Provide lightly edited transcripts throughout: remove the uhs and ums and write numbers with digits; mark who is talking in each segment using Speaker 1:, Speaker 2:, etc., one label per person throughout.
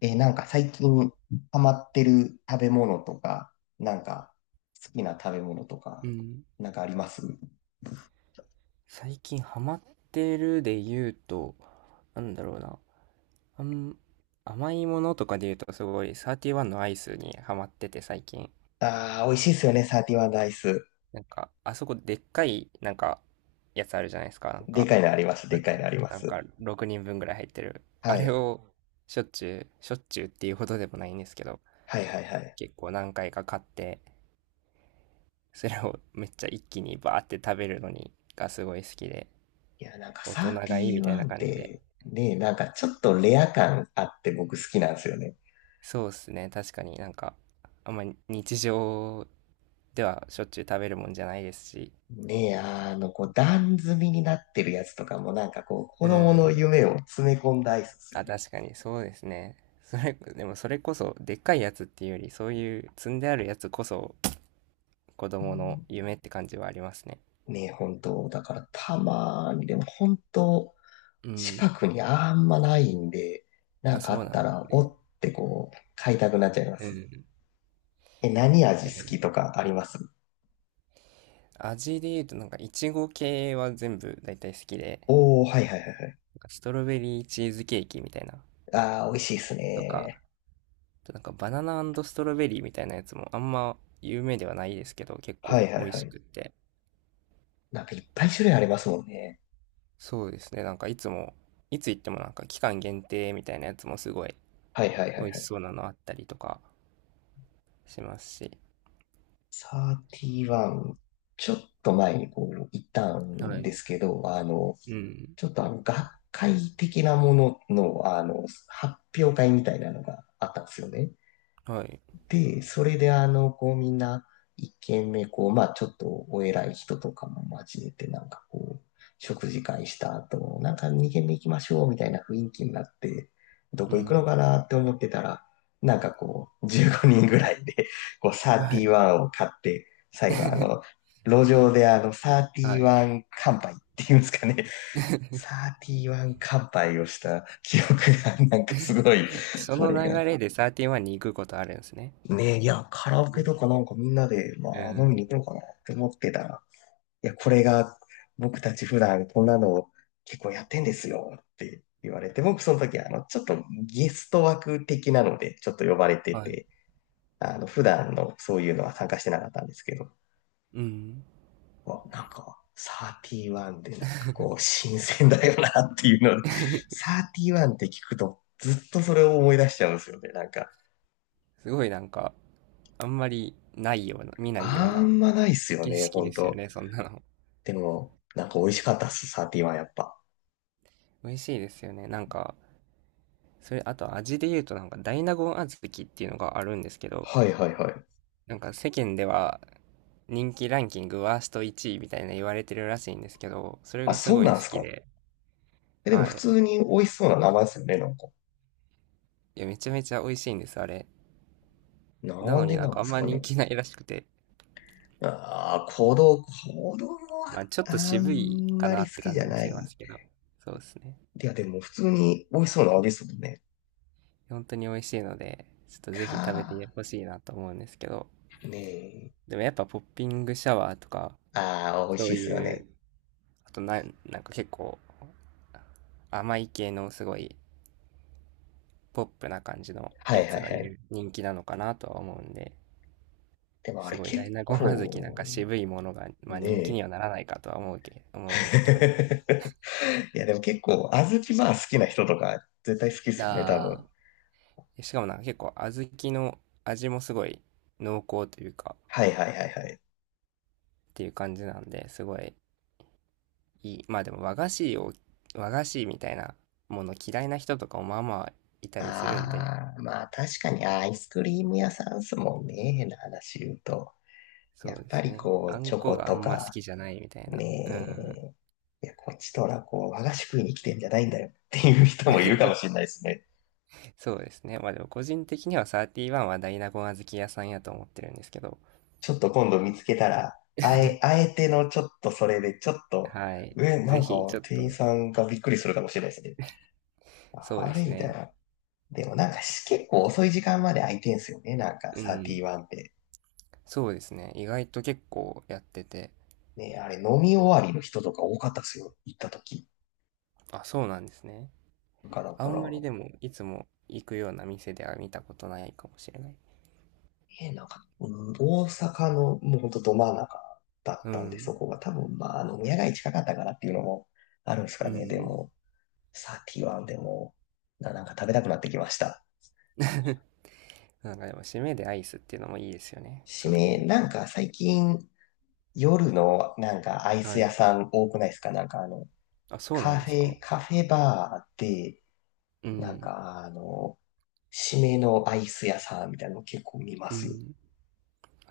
Speaker 1: なんか最近ハマってる食べ物とか、なんか好きな食べ物と
Speaker 2: う
Speaker 1: か、
Speaker 2: ん、
Speaker 1: なんかあります？
Speaker 2: 最近ハマってるで言うと、なんだろうな、あん、甘いものとかで言うとすごい31のアイスにハマってて最近。
Speaker 1: ああー、美味しいですよね、サーティワンダイス。
Speaker 2: なんか、あそこでっかい、なんか、やつあるじゃないですか。なん
Speaker 1: で
Speaker 2: か、
Speaker 1: かいのあります、
Speaker 2: な
Speaker 1: で
Speaker 2: ん
Speaker 1: か
Speaker 2: て
Speaker 1: い
Speaker 2: いう
Speaker 1: の
Speaker 2: の、
Speaker 1: ありま
Speaker 2: なん
Speaker 1: す。
Speaker 2: か6人分ぐらい入ってる。あ
Speaker 1: は
Speaker 2: れ
Speaker 1: い。
Speaker 2: をしょっちゅう、しょっちゅうっていうほどでもないんですけど、
Speaker 1: はいはいはい。
Speaker 2: 結構何回か買って、それをめっちゃ一気にバーって食べるのにがすごい好きで、
Speaker 1: いや、なんか
Speaker 2: 大
Speaker 1: サ
Speaker 2: 人
Speaker 1: ーテ
Speaker 2: がいい
Speaker 1: ィ
Speaker 2: みたい
Speaker 1: ワ
Speaker 2: な
Speaker 1: ンっ
Speaker 2: 感じで。
Speaker 1: て、ね、なんかちょっとレア感あって僕好きなんですよね。
Speaker 2: そうですね。確かになんか、あんまり日常ではしょっちゅう食べるもんじゃないですし。
Speaker 1: ねえ、こう、段積みになってるやつとかも、なんかこう、子
Speaker 2: う
Speaker 1: 供の
Speaker 2: ん。
Speaker 1: 夢を詰め込んだアイスですよ
Speaker 2: あ、
Speaker 1: ね。
Speaker 2: 確かにそうですね。でもそれこそ、でっかいやつっていうより、そういう積んであるやつこそ、子供の夢って感じはありますね。
Speaker 1: ねえ、本当だからたまに、でも本当
Speaker 2: うん。
Speaker 1: 近くにあんまないんで、な
Speaker 2: あ、
Speaker 1: んかあ
Speaker 2: そう
Speaker 1: っ
Speaker 2: な
Speaker 1: た
Speaker 2: んです
Speaker 1: ら、お
Speaker 2: ね。
Speaker 1: ってこう、買いたくなっちゃいま
Speaker 2: うん。
Speaker 1: す。
Speaker 2: い
Speaker 1: え、何味
Speaker 2: や、で
Speaker 1: 好
Speaker 2: も、
Speaker 1: きとかあります？
Speaker 2: 味で言うと、なんか、いちご系は全部大体好きで、
Speaker 1: おー、はいはいはいはい。
Speaker 2: なんかストロベリーチーズケーキみたいな、
Speaker 1: あー、美味しいっす
Speaker 2: とか、
Speaker 1: ね。
Speaker 2: なんかバナナストロベリーみたいなやつもあんま有名ではないですけど、結
Speaker 1: は
Speaker 2: 構
Speaker 1: いは
Speaker 2: 美
Speaker 1: い
Speaker 2: 味
Speaker 1: は
Speaker 2: し
Speaker 1: い。
Speaker 2: くって。
Speaker 1: なんかいっぱい種類ありますもんね。
Speaker 2: そうですね、なんかいつ行ってもなんか期間限定みたいなやつもすごい
Speaker 1: はいはいは
Speaker 2: 美
Speaker 1: い
Speaker 2: 味
Speaker 1: は
Speaker 2: し
Speaker 1: い。
Speaker 2: そうなのあったりとかしますし。
Speaker 1: 31、ちょっと前にこう、行った
Speaker 2: は
Speaker 1: ん
Speaker 2: い。
Speaker 1: ですけど、
Speaker 2: うん。
Speaker 1: ちょっと学会的なものの、発表会みたいなのがあったんですよね。
Speaker 2: はい。
Speaker 1: で、それでこうみんな一軒目、こう、まあちょっとお偉い人とかも交えて、なんかこう、食事会した後、なんか二軒目行きましょうみたいな雰囲気になって、ど
Speaker 2: う
Speaker 1: こ行くの
Speaker 2: ん。
Speaker 1: かなって思ってたら、なんかこう、15人ぐらいで、こう、
Speaker 2: はい。
Speaker 1: 31を買って、最後路
Speaker 2: え
Speaker 1: 上で
Speaker 2: はい。
Speaker 1: 31乾杯っていうんですかね、31乾杯をした記憶が、なんかすごい、
Speaker 2: そ
Speaker 1: そ
Speaker 2: の
Speaker 1: れ
Speaker 2: 流
Speaker 1: が
Speaker 2: れでサーティワンに行くことあるんですね。
Speaker 1: ねえ、いや、カラオケ
Speaker 2: え
Speaker 1: とかなんかみんなで、ま
Speaker 2: う
Speaker 1: あ、飲み
Speaker 2: ん。
Speaker 1: に行こうかなって思ってたら、いや、これが僕たち普段こんなのを結構やってんですよって言われて、僕その時、ちょっとゲスト枠的なので、ちょっと呼ばれて
Speaker 2: はい。
Speaker 1: て、普段のそういうのは参加してなかったんですけど、
Speaker 2: うん。
Speaker 1: なんか、31でなんかこう、新鮮だよなっていうので、31って聞くとずっとそれを思い出しちゃうんですよね。なんか、
Speaker 2: すごいなんか、あんまりないような、見ないよう
Speaker 1: あ
Speaker 2: な
Speaker 1: んまないっすよ
Speaker 2: 景
Speaker 1: ね、
Speaker 2: 色
Speaker 1: ほん
Speaker 2: ですよ
Speaker 1: と。
Speaker 2: ね、そんなの。
Speaker 1: でも、なんか美味しかったっす、サーティはやっぱ。
Speaker 2: 美味しいですよね。なんか、それ、あと味で言うとなんか大納言小豆っていうのがあるんですけど、
Speaker 1: はいはいはい。
Speaker 2: なんか世間では人気ランキングワースト1位みたいな言われてるらしいんですけど、それ
Speaker 1: あ、
Speaker 2: がす
Speaker 1: そう
Speaker 2: ごい
Speaker 1: なん
Speaker 2: 好
Speaker 1: す
Speaker 2: き
Speaker 1: か。
Speaker 2: で、
Speaker 1: え、でも
Speaker 2: は
Speaker 1: 普
Speaker 2: い。
Speaker 1: 通に美味しそうな名前ですよね、なんか。
Speaker 2: いや、めちゃめちゃ美味しいんです、あれ。な
Speaker 1: なん
Speaker 2: のに
Speaker 1: で
Speaker 2: なん
Speaker 1: な
Speaker 2: か
Speaker 1: ん
Speaker 2: あん
Speaker 1: す
Speaker 2: ま
Speaker 1: か
Speaker 2: 人
Speaker 1: ね。
Speaker 2: 気ないらしくて、
Speaker 1: ああ、子供は
Speaker 2: まあちょっと
Speaker 1: あ
Speaker 2: 渋い
Speaker 1: ん
Speaker 2: か
Speaker 1: ま
Speaker 2: な
Speaker 1: り
Speaker 2: っ
Speaker 1: 好
Speaker 2: て
Speaker 1: き
Speaker 2: 感
Speaker 1: じ
Speaker 2: じ
Speaker 1: ゃ
Speaker 2: も
Speaker 1: ない。
Speaker 2: し
Speaker 1: い
Speaker 2: ますけど、そうですね。
Speaker 1: や、でも普通に美味しそうな味ですもんね。
Speaker 2: 本当に美味しいので、ちょっとぜひ食べ
Speaker 1: か
Speaker 2: てほしいなと思うんですけど、
Speaker 1: ー、ね
Speaker 2: でもやっぱポッピングシャワーとか、
Speaker 1: え。ああ、美味
Speaker 2: そ
Speaker 1: し
Speaker 2: う
Speaker 1: いっすよ
Speaker 2: いう、
Speaker 1: ね。
Speaker 2: あとな、なんか結構甘い系のすごいポップな感じの
Speaker 1: はい
Speaker 2: や
Speaker 1: は
Speaker 2: つ
Speaker 1: い
Speaker 2: が
Speaker 1: はい。
Speaker 2: 人気なのかなとは思うんで、
Speaker 1: でもあ
Speaker 2: す
Speaker 1: れ
Speaker 2: ごい大
Speaker 1: 結
Speaker 2: 納言小豆なん
Speaker 1: 構、
Speaker 2: か渋いものが、まあ、
Speaker 1: ね
Speaker 2: 人気に
Speaker 1: え。
Speaker 2: はならないかとは思うんですけど。
Speaker 1: いや、でも結構、小豆まあ好きな人とか絶対好きっすよね、多分。
Speaker 2: あしかもなんか結構小豆の味もすごい濃厚というか、
Speaker 1: はいはいはいはい。
Speaker 2: っていう感じなんで、すごいいい。まあでも和菓子みたいなもの嫌いな人とかもまあまあいたりするんで、
Speaker 1: ああ、まあ確かにアイスクリーム屋さんっすもんね、変な話言うと。
Speaker 2: そ
Speaker 1: や
Speaker 2: う
Speaker 1: っ
Speaker 2: で
Speaker 1: ぱ
Speaker 2: す
Speaker 1: り
Speaker 2: ね。
Speaker 1: こ
Speaker 2: あ
Speaker 1: う、
Speaker 2: ん
Speaker 1: チョ
Speaker 2: こ
Speaker 1: コ
Speaker 2: があ
Speaker 1: と
Speaker 2: んま好
Speaker 1: か、
Speaker 2: きじゃないみたいな。うん。
Speaker 1: ねえ、いや、こっちとらこう、和菓子食いに来てんじゃないんだよっていう人もいるかもしれないですね。
Speaker 2: そうですね。まあでも個人的には31はダイナゴン小豆屋さんやと思ってるんですけど。
Speaker 1: ちょっと今度見つけたら、あえてのちょっとそれで、ちょっと、
Speaker 2: はい。
Speaker 1: え、な
Speaker 2: ぜ
Speaker 1: んか
Speaker 2: ひ、ちょっ
Speaker 1: 店員
Speaker 2: と、
Speaker 1: さんがびっくりするかもしれないですね。
Speaker 2: そう
Speaker 1: あ
Speaker 2: で
Speaker 1: れ
Speaker 2: す
Speaker 1: みたい
Speaker 2: ね。
Speaker 1: な。でもなんかし結構遅い時間まで開いてんすよね、なんか
Speaker 2: うん。
Speaker 1: 31って。
Speaker 2: そうですね。意外と結構やってて。
Speaker 1: ね、あれ飲み終わりの人とか多かったですよ。行った時。
Speaker 2: あ、そうなんですね。
Speaker 1: なんかだ
Speaker 2: あ
Speaker 1: か
Speaker 2: ん
Speaker 1: ら、
Speaker 2: まりでも、いつも行くような店では見たことないかもしれない。
Speaker 1: なんか、うん大阪のもうほんとど真ん中だっ
Speaker 2: う
Speaker 1: たんで、
Speaker 2: ん。
Speaker 1: そこが多分まあ、宮街近かったからっていうのもあるんです
Speaker 2: う
Speaker 1: かね。で
Speaker 2: ん。
Speaker 1: も、サーティワンでも、なんか食べたくなってきました。
Speaker 2: なんかでも、締めでアイスっていうのもいいですよね。
Speaker 1: 締
Speaker 2: そうい
Speaker 1: め、
Speaker 2: う。
Speaker 1: なんか最近夜のなんかアイス
Speaker 2: は
Speaker 1: 屋
Speaker 2: い。
Speaker 1: さん多くないですか？なんか
Speaker 2: あ、そうな
Speaker 1: カ
Speaker 2: んで
Speaker 1: フ
Speaker 2: すか。
Speaker 1: ェ、カフェバーで、
Speaker 2: う
Speaker 1: なん
Speaker 2: ん。
Speaker 1: か締めのアイス屋さんみたいなの結構見ま
Speaker 2: う
Speaker 1: すよ。
Speaker 2: ん。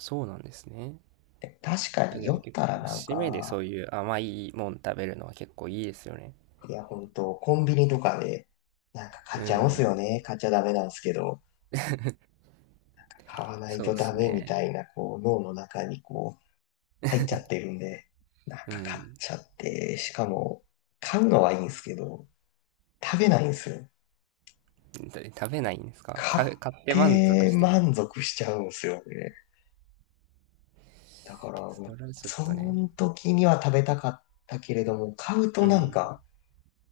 Speaker 2: そうなんですね。
Speaker 1: でも確かに
Speaker 2: で
Speaker 1: 酔
Speaker 2: も
Speaker 1: っ
Speaker 2: 結
Speaker 1: たら
Speaker 2: 構、
Speaker 1: なん
Speaker 2: 締めでそ
Speaker 1: か、
Speaker 2: ういう甘いもん食べるのは結構いいですよね。
Speaker 1: いや、本当コンビニとかで、なんか買
Speaker 2: う
Speaker 1: っちゃうんすよ
Speaker 2: ん。
Speaker 1: ね。買っちゃダメなんですけど、買わない
Speaker 2: そう
Speaker 1: と
Speaker 2: で
Speaker 1: ダ
Speaker 2: す
Speaker 1: メみ
Speaker 2: ね。
Speaker 1: たいな、こう、脳の中にこう、入っちゃってるんで、なん
Speaker 2: う
Speaker 1: か買っ
Speaker 2: ん。
Speaker 1: ちゃって、しかも、買うのはいいんですけど、食べないんですよ。
Speaker 2: で食べないんですか？
Speaker 1: 買っ
Speaker 2: 買って満足
Speaker 1: て
Speaker 2: してる。
Speaker 1: 満足しちゃうんですよね。だから、もう
Speaker 2: それはちょっ
Speaker 1: そ
Speaker 2: とね。
Speaker 1: の時には食べたかったけれども、買う
Speaker 2: う
Speaker 1: となん
Speaker 2: ん。
Speaker 1: か、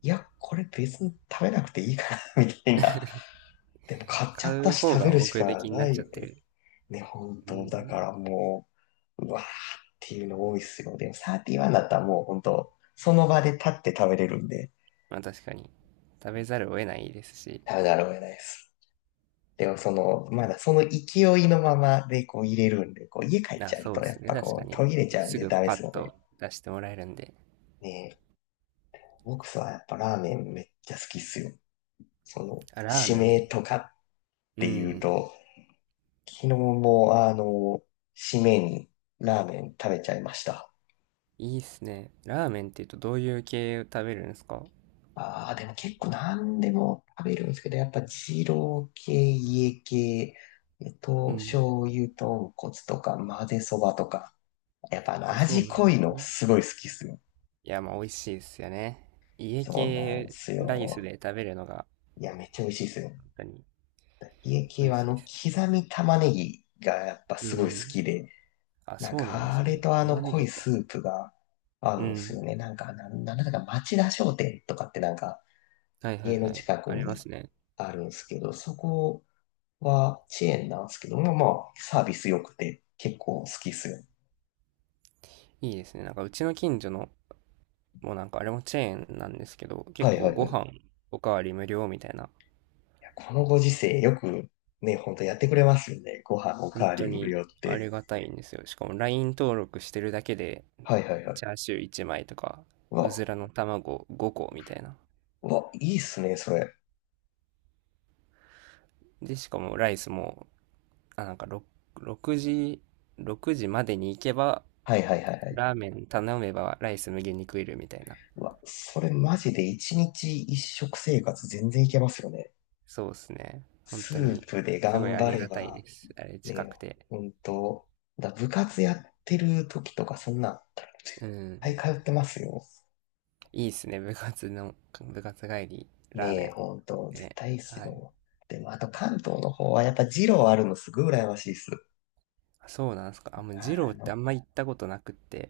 Speaker 1: いや、これ別に食べなくていいかな、みたいな。でも買っちゃ
Speaker 2: 買
Speaker 1: った
Speaker 2: う
Speaker 1: し
Speaker 2: 方
Speaker 1: 食べ
Speaker 2: が
Speaker 1: るし
Speaker 2: 目
Speaker 1: か
Speaker 2: 的にな
Speaker 1: な
Speaker 2: っ
Speaker 1: い
Speaker 2: ちゃっ
Speaker 1: よ
Speaker 2: て
Speaker 1: ね。
Speaker 2: る。
Speaker 1: ね、本
Speaker 2: う
Speaker 1: 当。だか
Speaker 2: ん。
Speaker 1: らもう、うわーっていうの多いっすよ。でも31だったらもう本当、その場で立って食べれるんで、
Speaker 2: まあ確かに。食べざるを得ないですし。
Speaker 1: 食べざるを得ないです。でもまだその勢いのままでこう入れるんで、こう家帰っ
Speaker 2: あ、
Speaker 1: ちゃう
Speaker 2: そう
Speaker 1: と
Speaker 2: で
Speaker 1: やっ
Speaker 2: すね。
Speaker 1: ぱ
Speaker 2: 確
Speaker 1: こ
Speaker 2: か
Speaker 1: う
Speaker 2: に。
Speaker 1: 途切れちゃうん
Speaker 2: す
Speaker 1: で
Speaker 2: ぐ
Speaker 1: ダメ
Speaker 2: パ
Speaker 1: で
Speaker 2: ッ
Speaker 1: すよね。
Speaker 2: と出してもらえるんで。
Speaker 1: ねえ、僕はやっぱラーメンめっちゃ好きっすよ。
Speaker 2: あ、ラー
Speaker 1: 締
Speaker 2: メン。
Speaker 1: めとかっ
Speaker 2: う
Speaker 1: ていう
Speaker 2: ん。
Speaker 1: と、昨日も締めにラーメン食べちゃいました。
Speaker 2: いいっすね。ラーメンって言うとどういう系を食べるんですか？
Speaker 1: ああ、でも結構何でも食べるんですけど、やっぱ二郎系、家系、
Speaker 2: うん。
Speaker 1: 醤油豚骨とか混ぜそばとか、やっぱあの
Speaker 2: あ、そう
Speaker 1: 味
Speaker 2: なん
Speaker 1: 濃
Speaker 2: で
Speaker 1: い
Speaker 2: す
Speaker 1: の
Speaker 2: ね。
Speaker 1: すごい好きっすよ。
Speaker 2: いや、まあ、美味しいですよね。家
Speaker 1: そうなん
Speaker 2: 系
Speaker 1: す
Speaker 2: ライス
Speaker 1: よ。
Speaker 2: で食べるのが、
Speaker 1: いや、めっちゃ美味しいっすよ。
Speaker 2: 本当に
Speaker 1: 家系
Speaker 2: 美味
Speaker 1: はあ
Speaker 2: しいで
Speaker 1: の
Speaker 2: すね。
Speaker 1: 刻み玉ねぎがやっぱ
Speaker 2: う
Speaker 1: すごい好
Speaker 2: ん。
Speaker 1: きで、
Speaker 2: あ、
Speaker 1: なん
Speaker 2: そうなんで
Speaker 1: か
Speaker 2: す
Speaker 1: あ
Speaker 2: ね。
Speaker 1: れとあ
Speaker 2: 玉
Speaker 1: の
Speaker 2: ね
Speaker 1: 濃
Speaker 2: ぎ
Speaker 1: い
Speaker 2: か。
Speaker 1: スープが合
Speaker 2: う
Speaker 1: うんす
Speaker 2: ん。
Speaker 1: よね。なんか、なんだか町田商店とかってなんか
Speaker 2: はいはい
Speaker 1: 家の
Speaker 2: はい。
Speaker 1: 近く
Speaker 2: ありま
Speaker 1: に
Speaker 2: すね。
Speaker 1: あるんすけど、そこはチェーンなんですけども、まあ、サービス良くて結構好きっすよ。
Speaker 2: いいですね。なんか、うちの近所の、もうなんか、あれもチェーンなんですけど、結
Speaker 1: はい
Speaker 2: 構
Speaker 1: はいは
Speaker 2: ご
Speaker 1: い。
Speaker 2: 飯
Speaker 1: い
Speaker 2: おかわり無料みたいな、
Speaker 1: やこのご時世よくね、ほんとやってくれますよね。ご飯おか
Speaker 2: 本
Speaker 1: わり
Speaker 2: 当
Speaker 1: 無
Speaker 2: に
Speaker 1: 料っ
Speaker 2: あ
Speaker 1: て。
Speaker 2: りがたいんですよ。しかも、LINE 登録してるだけで、
Speaker 1: はいはいはい。
Speaker 2: チャーシュー1枚とか、
Speaker 1: う
Speaker 2: うず
Speaker 1: わ、
Speaker 2: らの卵5個みたいな。
Speaker 1: うわ、いいっすね、それ。
Speaker 2: で、しかもライスもなんか6、時、6時までに行けば、
Speaker 1: はいはいはいはい。
Speaker 2: ラーメン頼めばライス無限に食えるみたいな。
Speaker 1: うわ、それマジで一日一食生活全然いけますよね。
Speaker 2: そうですね。本
Speaker 1: ス
Speaker 2: 当に、
Speaker 1: ープで
Speaker 2: すごい
Speaker 1: 頑
Speaker 2: あ
Speaker 1: 張
Speaker 2: り
Speaker 1: れ
Speaker 2: がたい
Speaker 1: ば、
Speaker 2: です。あれ近
Speaker 1: ね、
Speaker 2: くて。
Speaker 1: ほんと、部活やってる時とかそんな、は
Speaker 2: うん。
Speaker 1: い通ってますよ。
Speaker 2: いいっすね。部活帰り、ラー
Speaker 1: ね
Speaker 2: メ
Speaker 1: え、ほんと、
Speaker 2: ン。
Speaker 1: 絶
Speaker 2: ね。
Speaker 1: 対いいっす
Speaker 2: はい。
Speaker 1: よ。でも、あと関東の方はやっぱ二郎あるのすごい羨ましいっす。
Speaker 2: あ、そうなんですか。あ、もう、二郎
Speaker 1: あ
Speaker 2: ってあ
Speaker 1: の、
Speaker 2: んま行ったことなくって。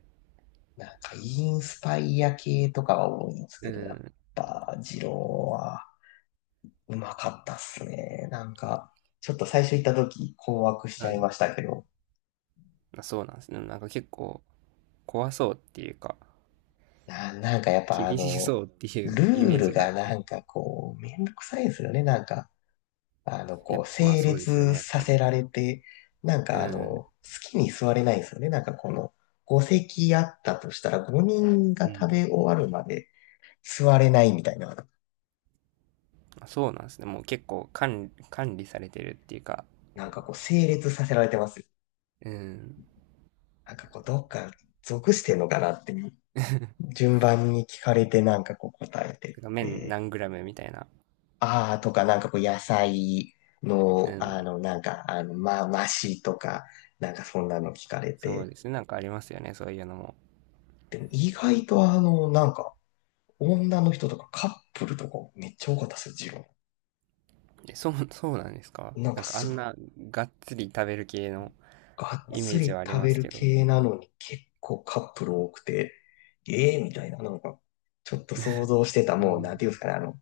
Speaker 1: なんかインスパイア系とかが多いんです
Speaker 2: う
Speaker 1: けど、やっ
Speaker 2: ん。
Speaker 1: ぱ二郎はうまかったっすね。なんか、ちょっと最初行った時困惑しち
Speaker 2: は
Speaker 1: ゃい
Speaker 2: い。
Speaker 1: ましたけど、
Speaker 2: あ、そうなんですね。なんか結構、怖そうっていうか、
Speaker 1: なんかやっぱ
Speaker 2: 厳しそうってい
Speaker 1: ル
Speaker 2: うイ
Speaker 1: ー
Speaker 2: メー
Speaker 1: ル
Speaker 2: ジがあ
Speaker 1: が
Speaker 2: っ
Speaker 1: な
Speaker 2: て。
Speaker 1: んかこう、めんどくさいんですよね。なんか、
Speaker 2: や
Speaker 1: こ
Speaker 2: っぱ、
Speaker 1: う、
Speaker 2: まあ
Speaker 1: 整
Speaker 2: そうですよね、
Speaker 1: 列
Speaker 2: やっ
Speaker 1: さ
Speaker 2: ぱ
Speaker 1: せ
Speaker 2: り。
Speaker 1: られて、なん
Speaker 2: う
Speaker 1: か
Speaker 2: ん。
Speaker 1: 好きに座れないんですよね。なんかこの、5席あったとしたら5人
Speaker 2: う
Speaker 1: が食
Speaker 2: ん。
Speaker 1: べ終わるまで座れないみたいな、
Speaker 2: そうなんですね。もう結構管理管理されてるっていうか、
Speaker 1: なんかこう、整列させられてますよ。
Speaker 2: うん。
Speaker 1: なんかこう、どっか属してんのかなって、順番に聞かれてなんかこう答えてっ
Speaker 2: てか麺
Speaker 1: て、
Speaker 2: 何グラムみたいな。
Speaker 1: あーとかなんかこう、野菜
Speaker 2: う
Speaker 1: の、
Speaker 2: ん。
Speaker 1: なんか、まあ、マシとか、なんかそんなの聞かれ
Speaker 2: そう
Speaker 1: て、
Speaker 2: ですね。なんかありますよね。そういうのも。
Speaker 1: でも意外となんか、女の人とかカップルとかめっちゃ多かったですよ、ジロ
Speaker 2: え、そうなんですか？
Speaker 1: ー。なん
Speaker 2: な
Speaker 1: か
Speaker 2: んかあ
Speaker 1: すっご
Speaker 2: ん
Speaker 1: い
Speaker 2: ながっつり食べる系の
Speaker 1: がっ
Speaker 2: イメ
Speaker 1: つ
Speaker 2: ージ
Speaker 1: り
Speaker 2: はあり
Speaker 1: 食
Speaker 2: ま
Speaker 1: べ
Speaker 2: す
Speaker 1: る
Speaker 2: けど。
Speaker 1: 系なのに結構カップル多くて、ええみたいな、なんか、ちょっと想像してた、
Speaker 2: う
Speaker 1: もう、なんてい
Speaker 2: ん。
Speaker 1: うんですかね、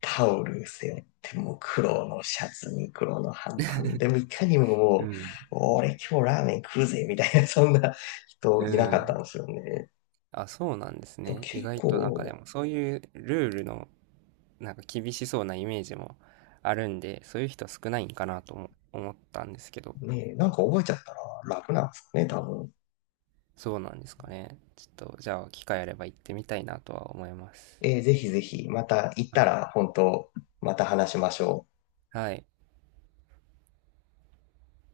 Speaker 1: タオル背負って、もう黒のシャツに黒の半パンでもいかにもも
Speaker 2: う
Speaker 1: う、
Speaker 2: ん。
Speaker 1: 俺今日ラーメン食うぜ、みたいな、そんな人
Speaker 2: う
Speaker 1: いなかった
Speaker 2: ん。
Speaker 1: んですよね。
Speaker 2: あ、そうなんです
Speaker 1: だから
Speaker 2: ね。意
Speaker 1: 結
Speaker 2: 外となんかで
Speaker 1: 構、
Speaker 2: もそういうルールのなんか厳しそうなイメージもあるんで、そういう人少ないんかなとも思ったんですけど。
Speaker 1: ね、なんか覚えちゃったら楽なんですかね、多分。
Speaker 2: そうなんですかね。ちょっと、じゃあ、機会あれば行ってみたいなとは思います。
Speaker 1: ぜひぜひ、また行った
Speaker 2: はい。
Speaker 1: ら、本当また話しましょう。
Speaker 2: はい。